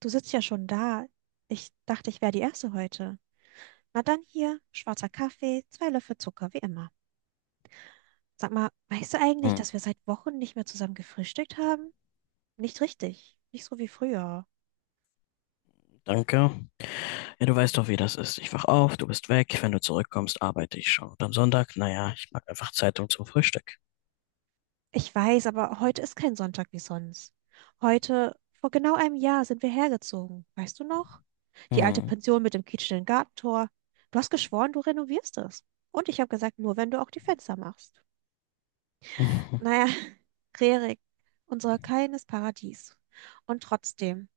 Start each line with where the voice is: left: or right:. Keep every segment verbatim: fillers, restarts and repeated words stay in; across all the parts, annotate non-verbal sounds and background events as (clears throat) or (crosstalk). right: Du sitzt ja schon da. Ich dachte, ich wäre die Erste heute. Na dann hier, schwarzer Kaffee, zwei Löffel Zucker, wie immer. Sag mal, weißt du eigentlich,
left: Hm,
right: dass wir seit Wochen nicht mehr zusammen gefrühstückt haben? Nicht richtig. Nicht so wie früher.
left: danke. Ja, du weißt doch, wie das ist. Ich wach auf, du bist weg. Wenn du zurückkommst, arbeite ich schon. Und am Sonntag, naja, ich mag einfach Zeitung zum Frühstück.
right: Ich weiß, aber heute ist kein Sonntag wie sonst. Heute, vor genau einem Jahr, sind wir hergezogen. Weißt du noch? Die alte
left: Hm.
right: Pension mit dem quietschenden Gartentor. Du hast geschworen, du renovierst es. Und ich habe gesagt, nur wenn du auch die Fenster machst. Naja,
left: (laughs)
right: (laughs) Rerik, unser kleines Paradies. Und trotzdem,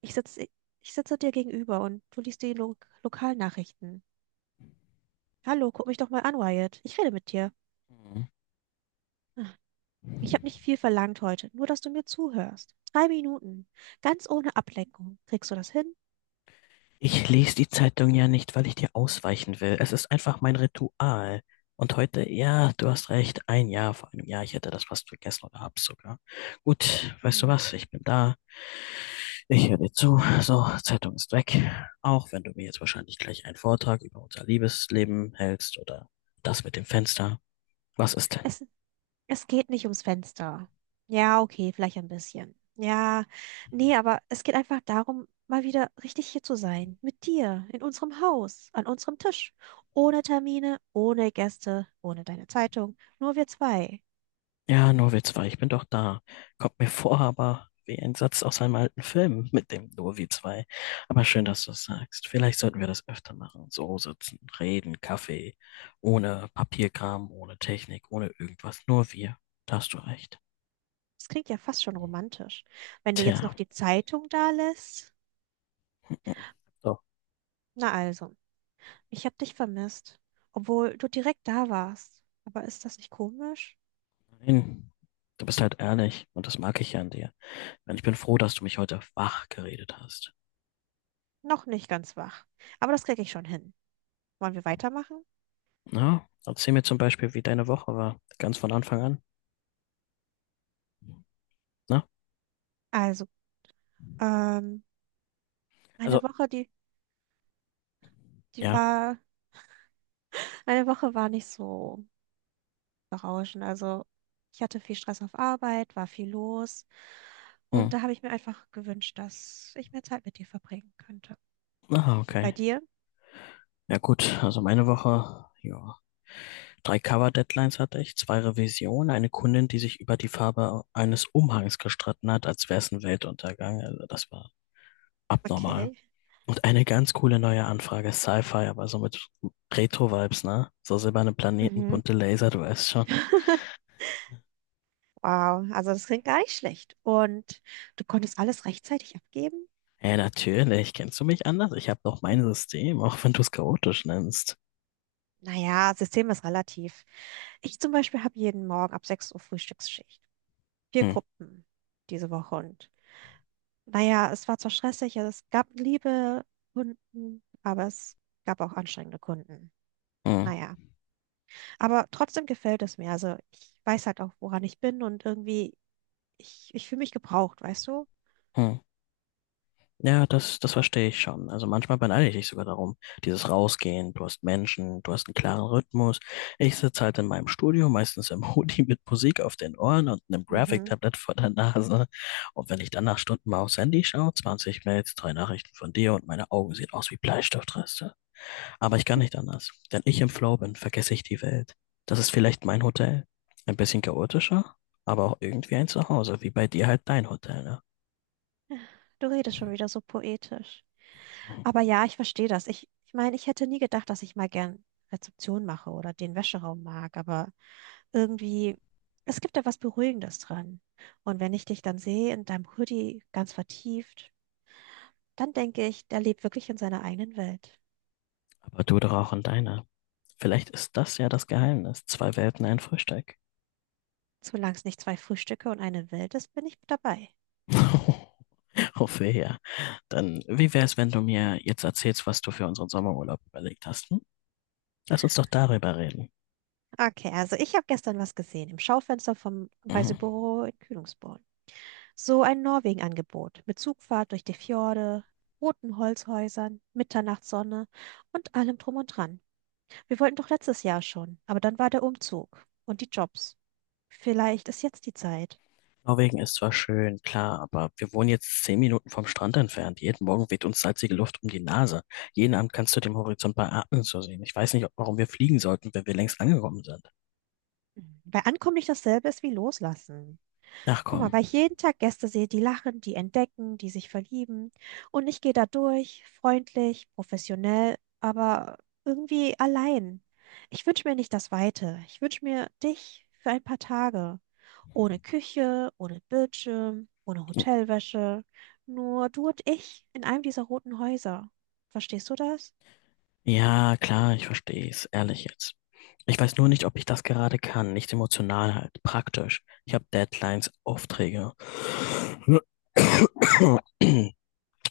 right: ich sitze, ich sitze dir gegenüber und du liest die Lo Lokalnachrichten. Hallo, guck mich doch mal an, Wyatt. Ich rede mit dir. Ich habe nicht viel verlangt heute, nur dass du mir zuhörst. Drei Minuten, ganz ohne Ablenkung. Kriegst du das hin?
left: Ich lese die Zeitung ja nicht, weil ich dir ausweichen will. Es ist einfach mein Ritual. Und heute, ja, du hast recht, ein Jahr vor einem Jahr, ich hätte das fast vergessen oder hab's sogar. Gut, weißt du
right: Hm.
left: was, ich bin da. Ich höre dir zu. So, Zeitung ist weg. Auch wenn du mir jetzt wahrscheinlich gleich einen Vortrag über unser Liebesleben hältst oder das mit dem Fenster. Was ist denn?
right: Es, Es geht nicht ums Fenster. Ja, okay, vielleicht ein bisschen. Ja, nee, aber es geht einfach darum, mal wieder richtig hier zu sein. Mit dir, in unserem Haus, an unserem Tisch. Ohne Termine, ohne Gäste, ohne deine Zeitung. Nur wir zwei.
left: Ja, Nurwitz war, ich bin doch da. Kommt mir vor, aber wie ein Satz aus einem alten Film mit dem Nurwitz war. Aber schön, dass du es sagst. Vielleicht sollten wir das öfter machen. So sitzen, reden, Kaffee. Ohne Papierkram, ohne Technik, ohne irgendwas. Nur wir. Da hast du recht.
right: Das klingt ja fast schon romantisch. Wenn du jetzt noch
left: Tja.
right: die Zeitung da lässt.
left: So.
right: Na also, ich hab dich vermisst, obwohl du direkt da warst. Aber ist das nicht komisch?
left: Nein. Du bist halt ehrlich und das mag ich ja an dir. Mann, ich bin froh, dass du mich heute wach geredet hast.
right: Noch nicht ganz wach. Aber das krieg ich schon hin. Wollen wir weitermachen?
left: Na, erzähl mir zum Beispiel, wie deine Woche war, ganz von Anfang an. Na,
right: Also, ähm. eine
left: also,
right: Woche, die, die
left: ja.
right: war, eine Woche war nicht so berauschend. Also ich hatte viel Stress auf Arbeit, war viel los.
left: Hm.
right: Und da habe ich mir einfach gewünscht, dass ich mehr Zeit mit dir verbringen könnte.
left: Aha,
right: Bei
left: okay.
right: dir?
left: Ja gut, also meine Woche, ja. Drei Cover-Deadlines hatte ich, zwei Revisionen, eine Kundin, die sich über die Farbe eines Umhangs gestritten hat, als wäre es ein Weltuntergang. Also das war abnormal.
right: Okay.
left: Und eine ganz coole neue Anfrage, Sci-Fi, aber so mit Retro-Vibes, ne? So silberne Planeten,
right: Mhm.
left: bunte Laser, du weißt schon.
right: (laughs) Wow, also das klingt gar nicht schlecht. Und du konntest alles rechtzeitig abgeben?
left: Ja, natürlich. Kennst du mich anders? Ich habe doch mein System, auch wenn du es chaotisch nennst.
right: Naja, System ist relativ. Ich zum Beispiel habe jeden Morgen ab sechs Uhr Frühstücksschicht. Vier
left: Hm,
right: Gruppen diese Woche und naja, es war zwar stressig, also es gab liebe Kunden, aber es gab auch anstrengende Kunden.
left: hm,
right: Naja, aber trotzdem gefällt es mir. Also ich weiß halt auch, woran ich bin und irgendwie, ich, ich fühle mich gebraucht, weißt du?
left: hm. Ja, das, das verstehe ich schon. Also manchmal beneide ich dich sogar darum. Dieses Rausgehen, du hast Menschen, du hast einen klaren Rhythmus. Ich sitze halt in meinem Studio, meistens im Hoodie mit Musik auf den Ohren und einem
right: Mhm.
left: Graphic-Tablet vor der Nase. Und wenn ich dann nach Stunden mal aufs Handy schaue, zwanzig Mails, drei Nachrichten von dir und meine Augen sehen aus wie Bleistiftreste. Aber ich kann nicht anders. Wenn ich im Flow bin, vergesse ich die Welt. Das ist vielleicht mein Hotel. Ein bisschen chaotischer, aber auch irgendwie ein Zuhause, wie bei dir halt dein Hotel, ne?
right: Du redest schon wieder so poetisch.
left: Mhm.
right: Aber ja, ich verstehe das. Ich, ich meine, ich hätte nie gedacht, dass ich mal gern Rezeption mache oder den Wäscheraum mag, aber irgendwie, es gibt da was Beruhigendes dran. Und wenn ich dich dann sehe in deinem Hoodie ganz vertieft, dann denke ich, der lebt wirklich in seiner eigenen Welt.
left: Aber du doch auch in deiner. Vielleicht ist das ja das Geheimnis. Zwei Welten, ein Frühstück.
right: Solange es nicht zwei Frühstücke und eine Welt ist, bin ich dabei.
left: (laughs) Hoffe ja. Dann, wie wär's, wenn du mir jetzt erzählst, was du für unseren Sommerurlaub überlegt hast? Hm? Lass uns doch darüber reden.
right: Okay, also ich habe gestern was gesehen im Schaufenster vom
left: Mhm.
right: Reisebüro in Kühlungsborn. So ein Norwegen-Angebot mit Zugfahrt durch die Fjorde, roten Holzhäusern, Mitternachtssonne und allem drum und dran. Wir wollten doch letztes Jahr schon, aber dann war der Umzug und die Jobs. Vielleicht ist jetzt die Zeit.
left: Norwegen ist zwar schön, klar, aber wir wohnen jetzt zehn Minuten vom Strand entfernt. Jeden Morgen weht uns salzige Luft um die Nase. Jeden Abend kannst du den Horizont bei Atmen so sehen. Ich weiß nicht, warum wir fliegen sollten, wenn wir längst angekommen sind.
right: Bei Ankommen nicht dasselbe ist wie Loslassen.
left: Ach
right: Guck mal,
left: komm.
right: weil ich jeden Tag Gäste sehe, die lachen, die entdecken, die sich verlieben. Und ich gehe da durch, freundlich, professionell, aber irgendwie allein. Ich wünsche mir nicht das Weite. Ich wünsche mir dich für ein paar Tage. Ohne Küche, ohne Bildschirm, ohne Hotelwäsche. Nur du und ich in einem dieser roten Häuser. Verstehst du das?
left: Ja, klar, ich verstehe es. Ehrlich jetzt. Ich weiß nur nicht, ob ich das gerade kann. Nicht emotional halt. Praktisch. Ich habe Deadlines, Aufträge. Und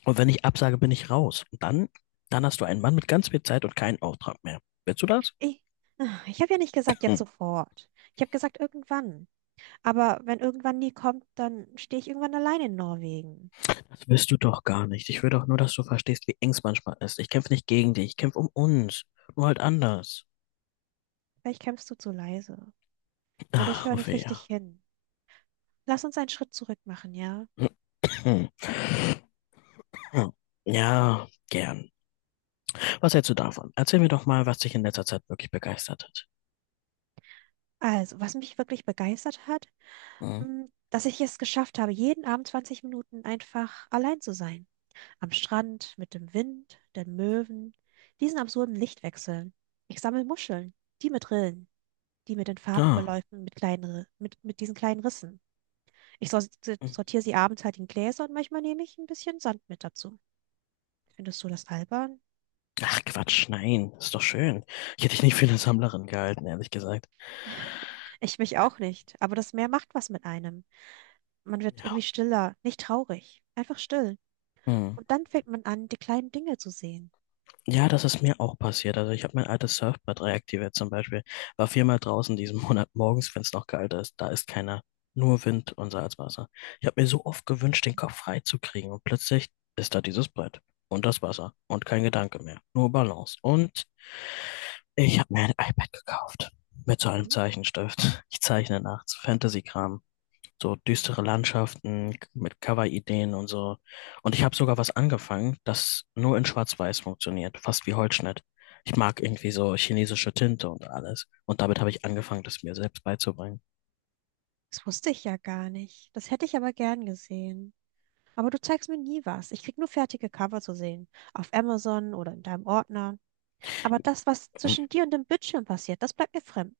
left: wenn ich absage, bin ich raus. Und dann, dann hast du einen Mann mit ganz viel Zeit und keinen Auftrag mehr. Willst du das?
right: Ich, ah, ich habe ja nicht gesagt jetzt sofort. Ich habe gesagt irgendwann. Aber wenn irgendwann nie kommt, dann stehe ich irgendwann allein in Norwegen.
left: Das willst du doch gar nicht. Ich will doch nur, dass du verstehst, wie eng es manchmal ist. Ich kämpfe nicht gegen dich, ich kämpfe um uns. Nur halt anders.
right: Vielleicht kämpfst du zu leise. Oder ich
left: Ach,
right: höre nicht richtig
left: Ophelia.
right: hin. Lass uns einen Schritt zurück machen, ja?
left: (clears throat) Ja, gern. Was hältst du davon? Erzähl mir doch mal, was dich in letzter Zeit wirklich begeistert hat.
right: Also, was mich wirklich begeistert hat,
left: Hm?
right: mh, dass ich es geschafft habe, jeden Abend zwanzig Minuten einfach allein zu sein. Am Strand, mit dem Wind, den Möwen, diesen absurden Lichtwechseln. Ich sammle Muscheln, die mit Rillen, die mit den
left: Ah.
right: Farbverläufen, mit kleinen, Ri- mit, mit diesen kleinen Rissen. Ich sor- sortiere sie abends halt in Gläser und manchmal nehme ich ein bisschen Sand mit dazu. Findest du das albern?
left: Ach, Quatsch, nein. Ist doch schön. Ich hätte dich nicht für eine Sammlerin gehalten, ehrlich gesagt.
right: Ich mich auch nicht, aber das Meer macht was mit einem. Man wird irgendwie
left: Ja.
right: stiller, nicht traurig, einfach still.
left: Hm.
right: Und dann fängt man an, die kleinen Dinge zu sehen.
left: Ja, das ist mir auch passiert. Also ich habe mein altes Surfbrett reaktiviert zum Beispiel. War viermal draußen diesen (laughs) Monat morgens, wenn es noch kalt ist. Da ist keiner. Nur Wind und Salzwasser. Ich habe mir so oft gewünscht, den Kopf frei zu kriegen. Und plötzlich ist da dieses Brett. Und das Wasser. Und kein Gedanke mehr. Nur Balance. Und ich habe mir ein iPad gekauft. Mit so einem
right: Mhm.
left: Zeichenstift. (laughs) Ich zeichne nachts Fantasy-Kram, so düstere Landschaften mit Cover-Ideen und so. Und ich habe sogar was angefangen, das nur in Schwarz-Weiß funktioniert, fast wie Holzschnitt. Ich mag irgendwie so chinesische Tinte und alles. Und damit habe ich angefangen, das mir selbst beizubringen.
right: Das wusste ich ja gar nicht. Das hätte ich aber gern gesehen. Aber du zeigst mir nie was. Ich krieg nur fertige Cover zu sehen. Auf Amazon oder in deinem Ordner. Aber das, was zwischen dir und dem Bildschirm passiert, das bleibt mir fremd.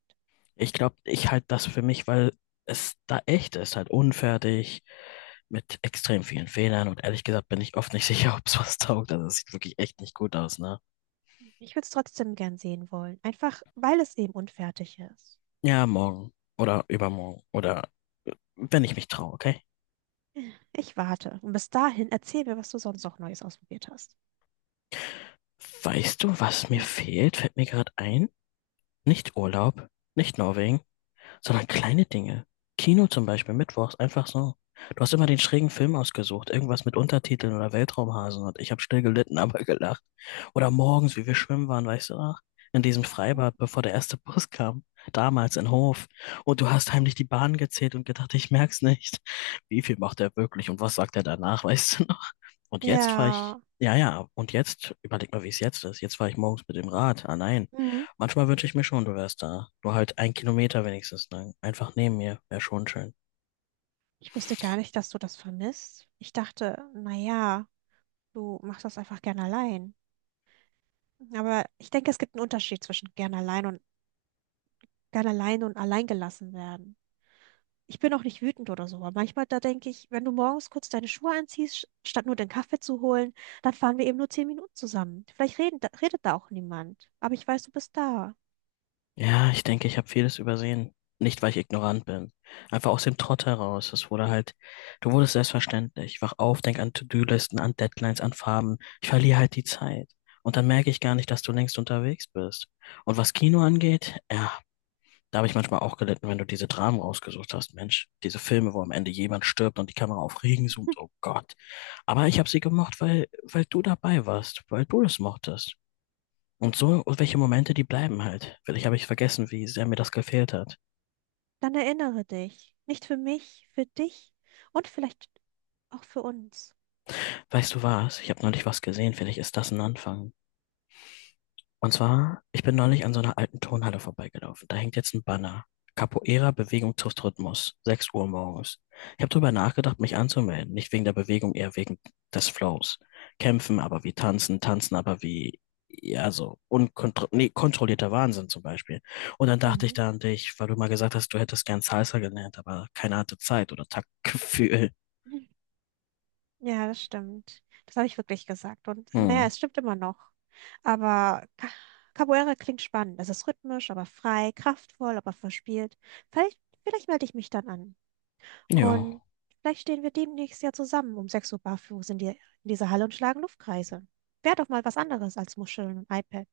left: Ich glaube, ich halte das für mich, weil es da echt ist, halt unfertig, mit extrem vielen Fehlern. Und ehrlich gesagt bin ich oft nicht (laughs) sicher, ob es was taugt. Also es sieht wirklich echt nicht gut aus, ne?
right: Ich würde es trotzdem gern sehen wollen. Einfach, weil es eben unfertig ist.
left: Ja, morgen oder übermorgen oder wenn ich mich traue, okay?
right: Ich warte. Und bis dahin erzähl mir, was du sonst noch Neues ausprobiert hast.
left: Weißt du, was mir
right: Mhm.
left: fehlt? Fällt mir gerade ein. Nicht Urlaub, nicht Norwegen, sondern kleine Dinge. Kino zum Beispiel, mittwochs, einfach so. Du hast immer den schrägen Film ausgesucht, irgendwas mit Untertiteln oder Weltraumhasen und ich habe still gelitten, (laughs) aber gelacht. Oder morgens, wie wir schwimmen waren, weißt du noch? In diesem Freibad, bevor der erste Bus kam, damals in Hof. Und du hast heimlich die Bahn gezählt und gedacht, ich merk's nicht. Wie viel macht er wirklich und was sagt er danach, (laughs) weißt du, und jetzt fahre ich,
right: Ja.
left: ja, ja, und jetzt, überleg mal, wie es jetzt ist. Jetzt fahre ich morgens mit dem Rad. Ah, nein.
right: Mhm.
left: Manchmal wünsche ich mir schon, du wärst da. Nur halt ein Kilometer wenigstens lang. Einfach neben mir. Wäre schon schön.
right: Ich wusste gar nicht, dass du das vermisst. Ich dachte, na ja, du machst das einfach gern allein. Aber ich denke, es gibt einen Unterschied zwischen gern allein und gern allein und allein gelassen werden. Ich bin auch nicht wütend oder so, aber manchmal da denke ich, wenn du morgens kurz deine Schuhe anziehst, statt nur den Kaffee zu holen, dann fahren wir eben nur zehn Minuten zusammen. Vielleicht reden, da- redet da auch niemand, aber ich weiß, du bist da.
left: Ja, ich denke, ich habe vieles übersehen. Nicht, weil ich ignorant bin. Einfach aus dem Trott heraus. Es wurde halt, du wurdest selbstverständlich. Ich wach auf, denk an To-Do-Listen, an Deadlines, an Farben. Ich verliere halt die Zeit. Und dann merke ich gar nicht, dass du längst unterwegs bist. Und was Kino angeht, ja, da habe ich manchmal auch gelitten, wenn du diese Dramen rausgesucht hast, Mensch. Diese Filme, wo am Ende jemand stirbt und die Kamera auf Regen zoomt. Oh Gott. Aber ich habe sie gemocht, weil, weil du dabei warst, weil du das mochtest. Und so, und welche Momente, die bleiben halt. Vielleicht habe ich vergessen, wie sehr mir das gefehlt hat.
right: Dann erinnere dich. Nicht für mich, für dich und vielleicht auch für uns.
left: Weißt du was? Ich habe neulich was gesehen. Vielleicht ist das ein Anfang. Und zwar, ich bin neulich an so einer alten Turnhalle vorbeigelaufen. Da hängt jetzt ein Banner. Capoeira, Bewegung trifft Rhythmus. sechs Uhr morgens. Ich habe darüber nachgedacht, mich anzumelden. Nicht wegen der Bewegung, eher wegen des Flows. Kämpfen, aber wie tanzen, tanzen, aber wie, ja, so unkontro nee, kontrollierter Wahnsinn zum Beispiel. Und dann dachte ich
right: Mhm.
left: da an dich, weil du mal gesagt hast, du hättest gern Salsa gelernt, aber keine hatte Zeit oder Taktgefühl.
right: Ja, das stimmt. Das habe ich wirklich gesagt. Und naja,
left: Hm.
right: es stimmt immer noch. Aber Ca- Capoeira klingt spannend. Es ist rhythmisch, aber frei, kraftvoll, aber verspielt. Vielleicht, vielleicht melde ich mich dann an.
left: Ja.
right: Und vielleicht stehen wir demnächst ja zusammen um sechs Uhr barfuß in, die, in dieser Halle und schlagen Luftkreise. Wäre doch mal was anderes als Muscheln und iPad.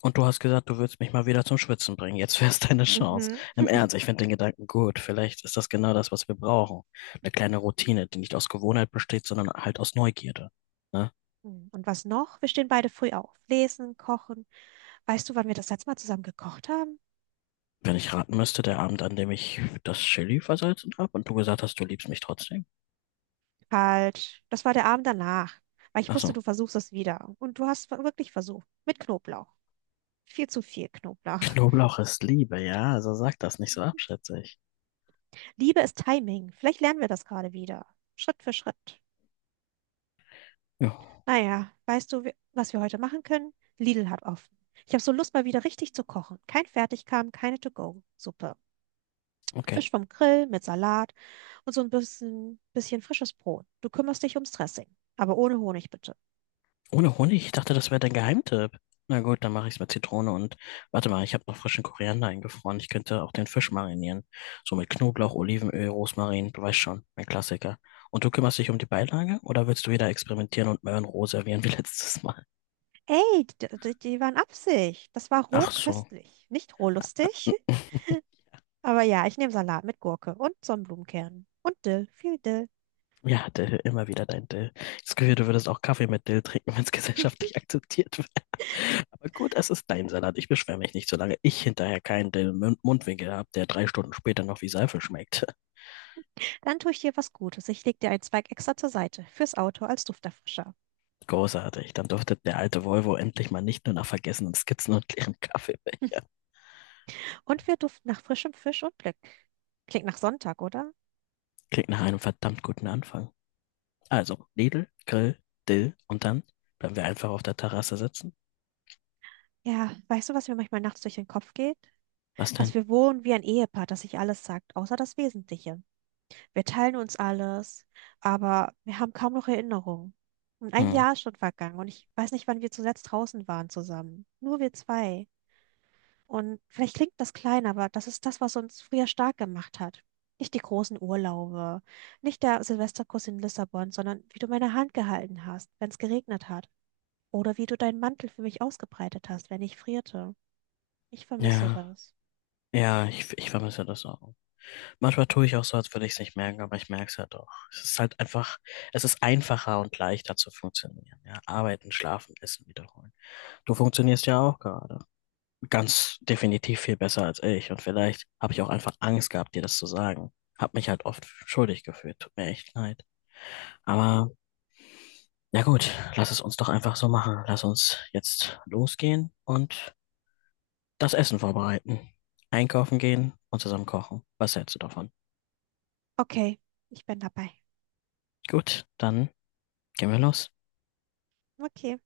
left: Und du hast gesagt, du würdest mich mal wieder zum Schwitzen bringen. Jetzt wär's deine Chance.
right: Mhm.
left: Im Ernst, ich finde den Gedanken gut. Vielleicht ist das genau das, was wir brauchen. Eine kleine Routine, die nicht aus Gewohnheit besteht, sondern halt aus Neugierde. Ne?
right: Hm, und was noch? Wir stehen beide früh auf. Lesen, kochen. Weißt du, wann wir das letzte Mal zusammen gekocht haben?
left: Wenn ich raten müsste, der Abend, an dem ich das Chili versalzen habe und du gesagt hast, du liebst mich trotzdem.
right: Falsch. Das war der Abend danach. Weil ich
left: Ach
right: wusste,
left: so.
right: du versuchst es wieder. Und du hast wirklich versucht. Mit Knoblauch. Viel zu viel Knoblauch. (laughs)
left: Knoblauch ist Liebe, ja. Also sag das nicht so abschätzig.
right: Liebe ist Timing. Vielleicht lernen wir das gerade wieder. Schritt für Schritt.
left: Ja,
right: Naja, weißt du, wi- was wir heute machen können? Lidl hat offen. Ich habe so Lust, mal wieder richtig zu kochen. Kein Fertigkram, keine To-Go-Suppe.
left: okay.
right: Fisch vom Grill mit Salat und so ein bisschen, bisschen frisches Brot. Du kümmerst dich ums Dressing. Aber ohne Honig bitte.
left: Ohne Honig? Ich dachte, das wäre dein Geheimtipp. Na gut, dann mache ich es mit Zitrone und warte mal, ich habe noch frischen Koriander eingefroren. Ich könnte auch den Fisch marinieren. So mit Knoblauch, Olivenöl, Rosmarin, du weißt schon, mein Klassiker. Und du kümmerst dich um die Beilage oder willst du wieder experimentieren und Möhrenroh servieren wie (laughs) letztes Mal?
right: Ey, die, die waren Absicht. Das war roh
left: Ach so.
right: köstlich, nicht roh lustig.
left: Hm,
right: Aber ja, ich nehme Salat mit Gurke und Sonnenblumenkernen. Und Dill, viel Dill.
left: ja, Dill, immer wieder dein Dill. Das Gefühl, du würdest auch Kaffee mit Dill trinken, wenn es (laughs) gesellschaftlich akzeptiert wäre. Aber gut, es ist dein Salat. Ich beschwere mich nicht, solange ich hinterher keinen Dill im Mund- Mundwinkel habe, der drei Stunden später noch wie Seife schmeckt.
right: Dann tue ich dir was Gutes. Ich leg dir einen Zweig extra zur Seite, fürs Auto als Dufterfrischer.
left: Großartig. Dann durfte der alte Volvo endlich mal nicht nur nach vergessenen Skizzen und leeren Kaffeebecher.
right: (laughs) Und wir duften nach frischem Fisch und Glück. Klingt nach Sonntag, oder?
left: Klingt nach einem verdammt guten Anfang. Also, Lidl, Grill, Dill, und dann bleiben wir einfach auf der Terrasse sitzen.
right: Ja, weißt du, was mir manchmal nachts durch den Kopf geht?
left: Was
right: Dass
left: denn?
right: wir wohnen wie ein Ehepaar, das sich alles sagt, außer das Wesentliche. Wir teilen uns alles, aber wir haben kaum noch Erinnerungen. Und ein
left: Hm.
right: Jahr ist schon vergangen und ich weiß nicht, wann wir zuletzt draußen waren zusammen. Nur wir zwei. Und vielleicht klingt das klein, aber das ist das, was uns früher stark gemacht hat. Nicht die großen Urlaube, nicht der Silvesterkuss in Lissabon, sondern wie du meine Hand gehalten hast, wenn es geregnet hat. Oder wie du deinen Mantel für mich ausgebreitet hast, wenn ich frierte. Ich vermisse
left: Ja,
right: das.
left: ja, ich, ich vermisse das auch. Manchmal tue ich auch so, als würde ich es nicht merken, aber ich merke es ja doch. Es ist halt einfach, es ist einfacher und leichter zu funktionieren. Ja, arbeiten, schlafen, essen, wiederholen. Du funktionierst ja auch gerade ganz definitiv viel besser als ich. Und vielleicht habe ich auch einfach Angst gehabt, dir das zu sagen. Hab mich halt oft schuldig gefühlt. Tut mir echt leid. Aber ja gut, lass es uns doch einfach so machen. Lass uns jetzt losgehen und das Essen vorbereiten. Einkaufen gehen und zusammen kochen. Was hältst du davon?
right: Okay, ich bin dabei.
left: Gut, dann gehen wir los.
right: Okay.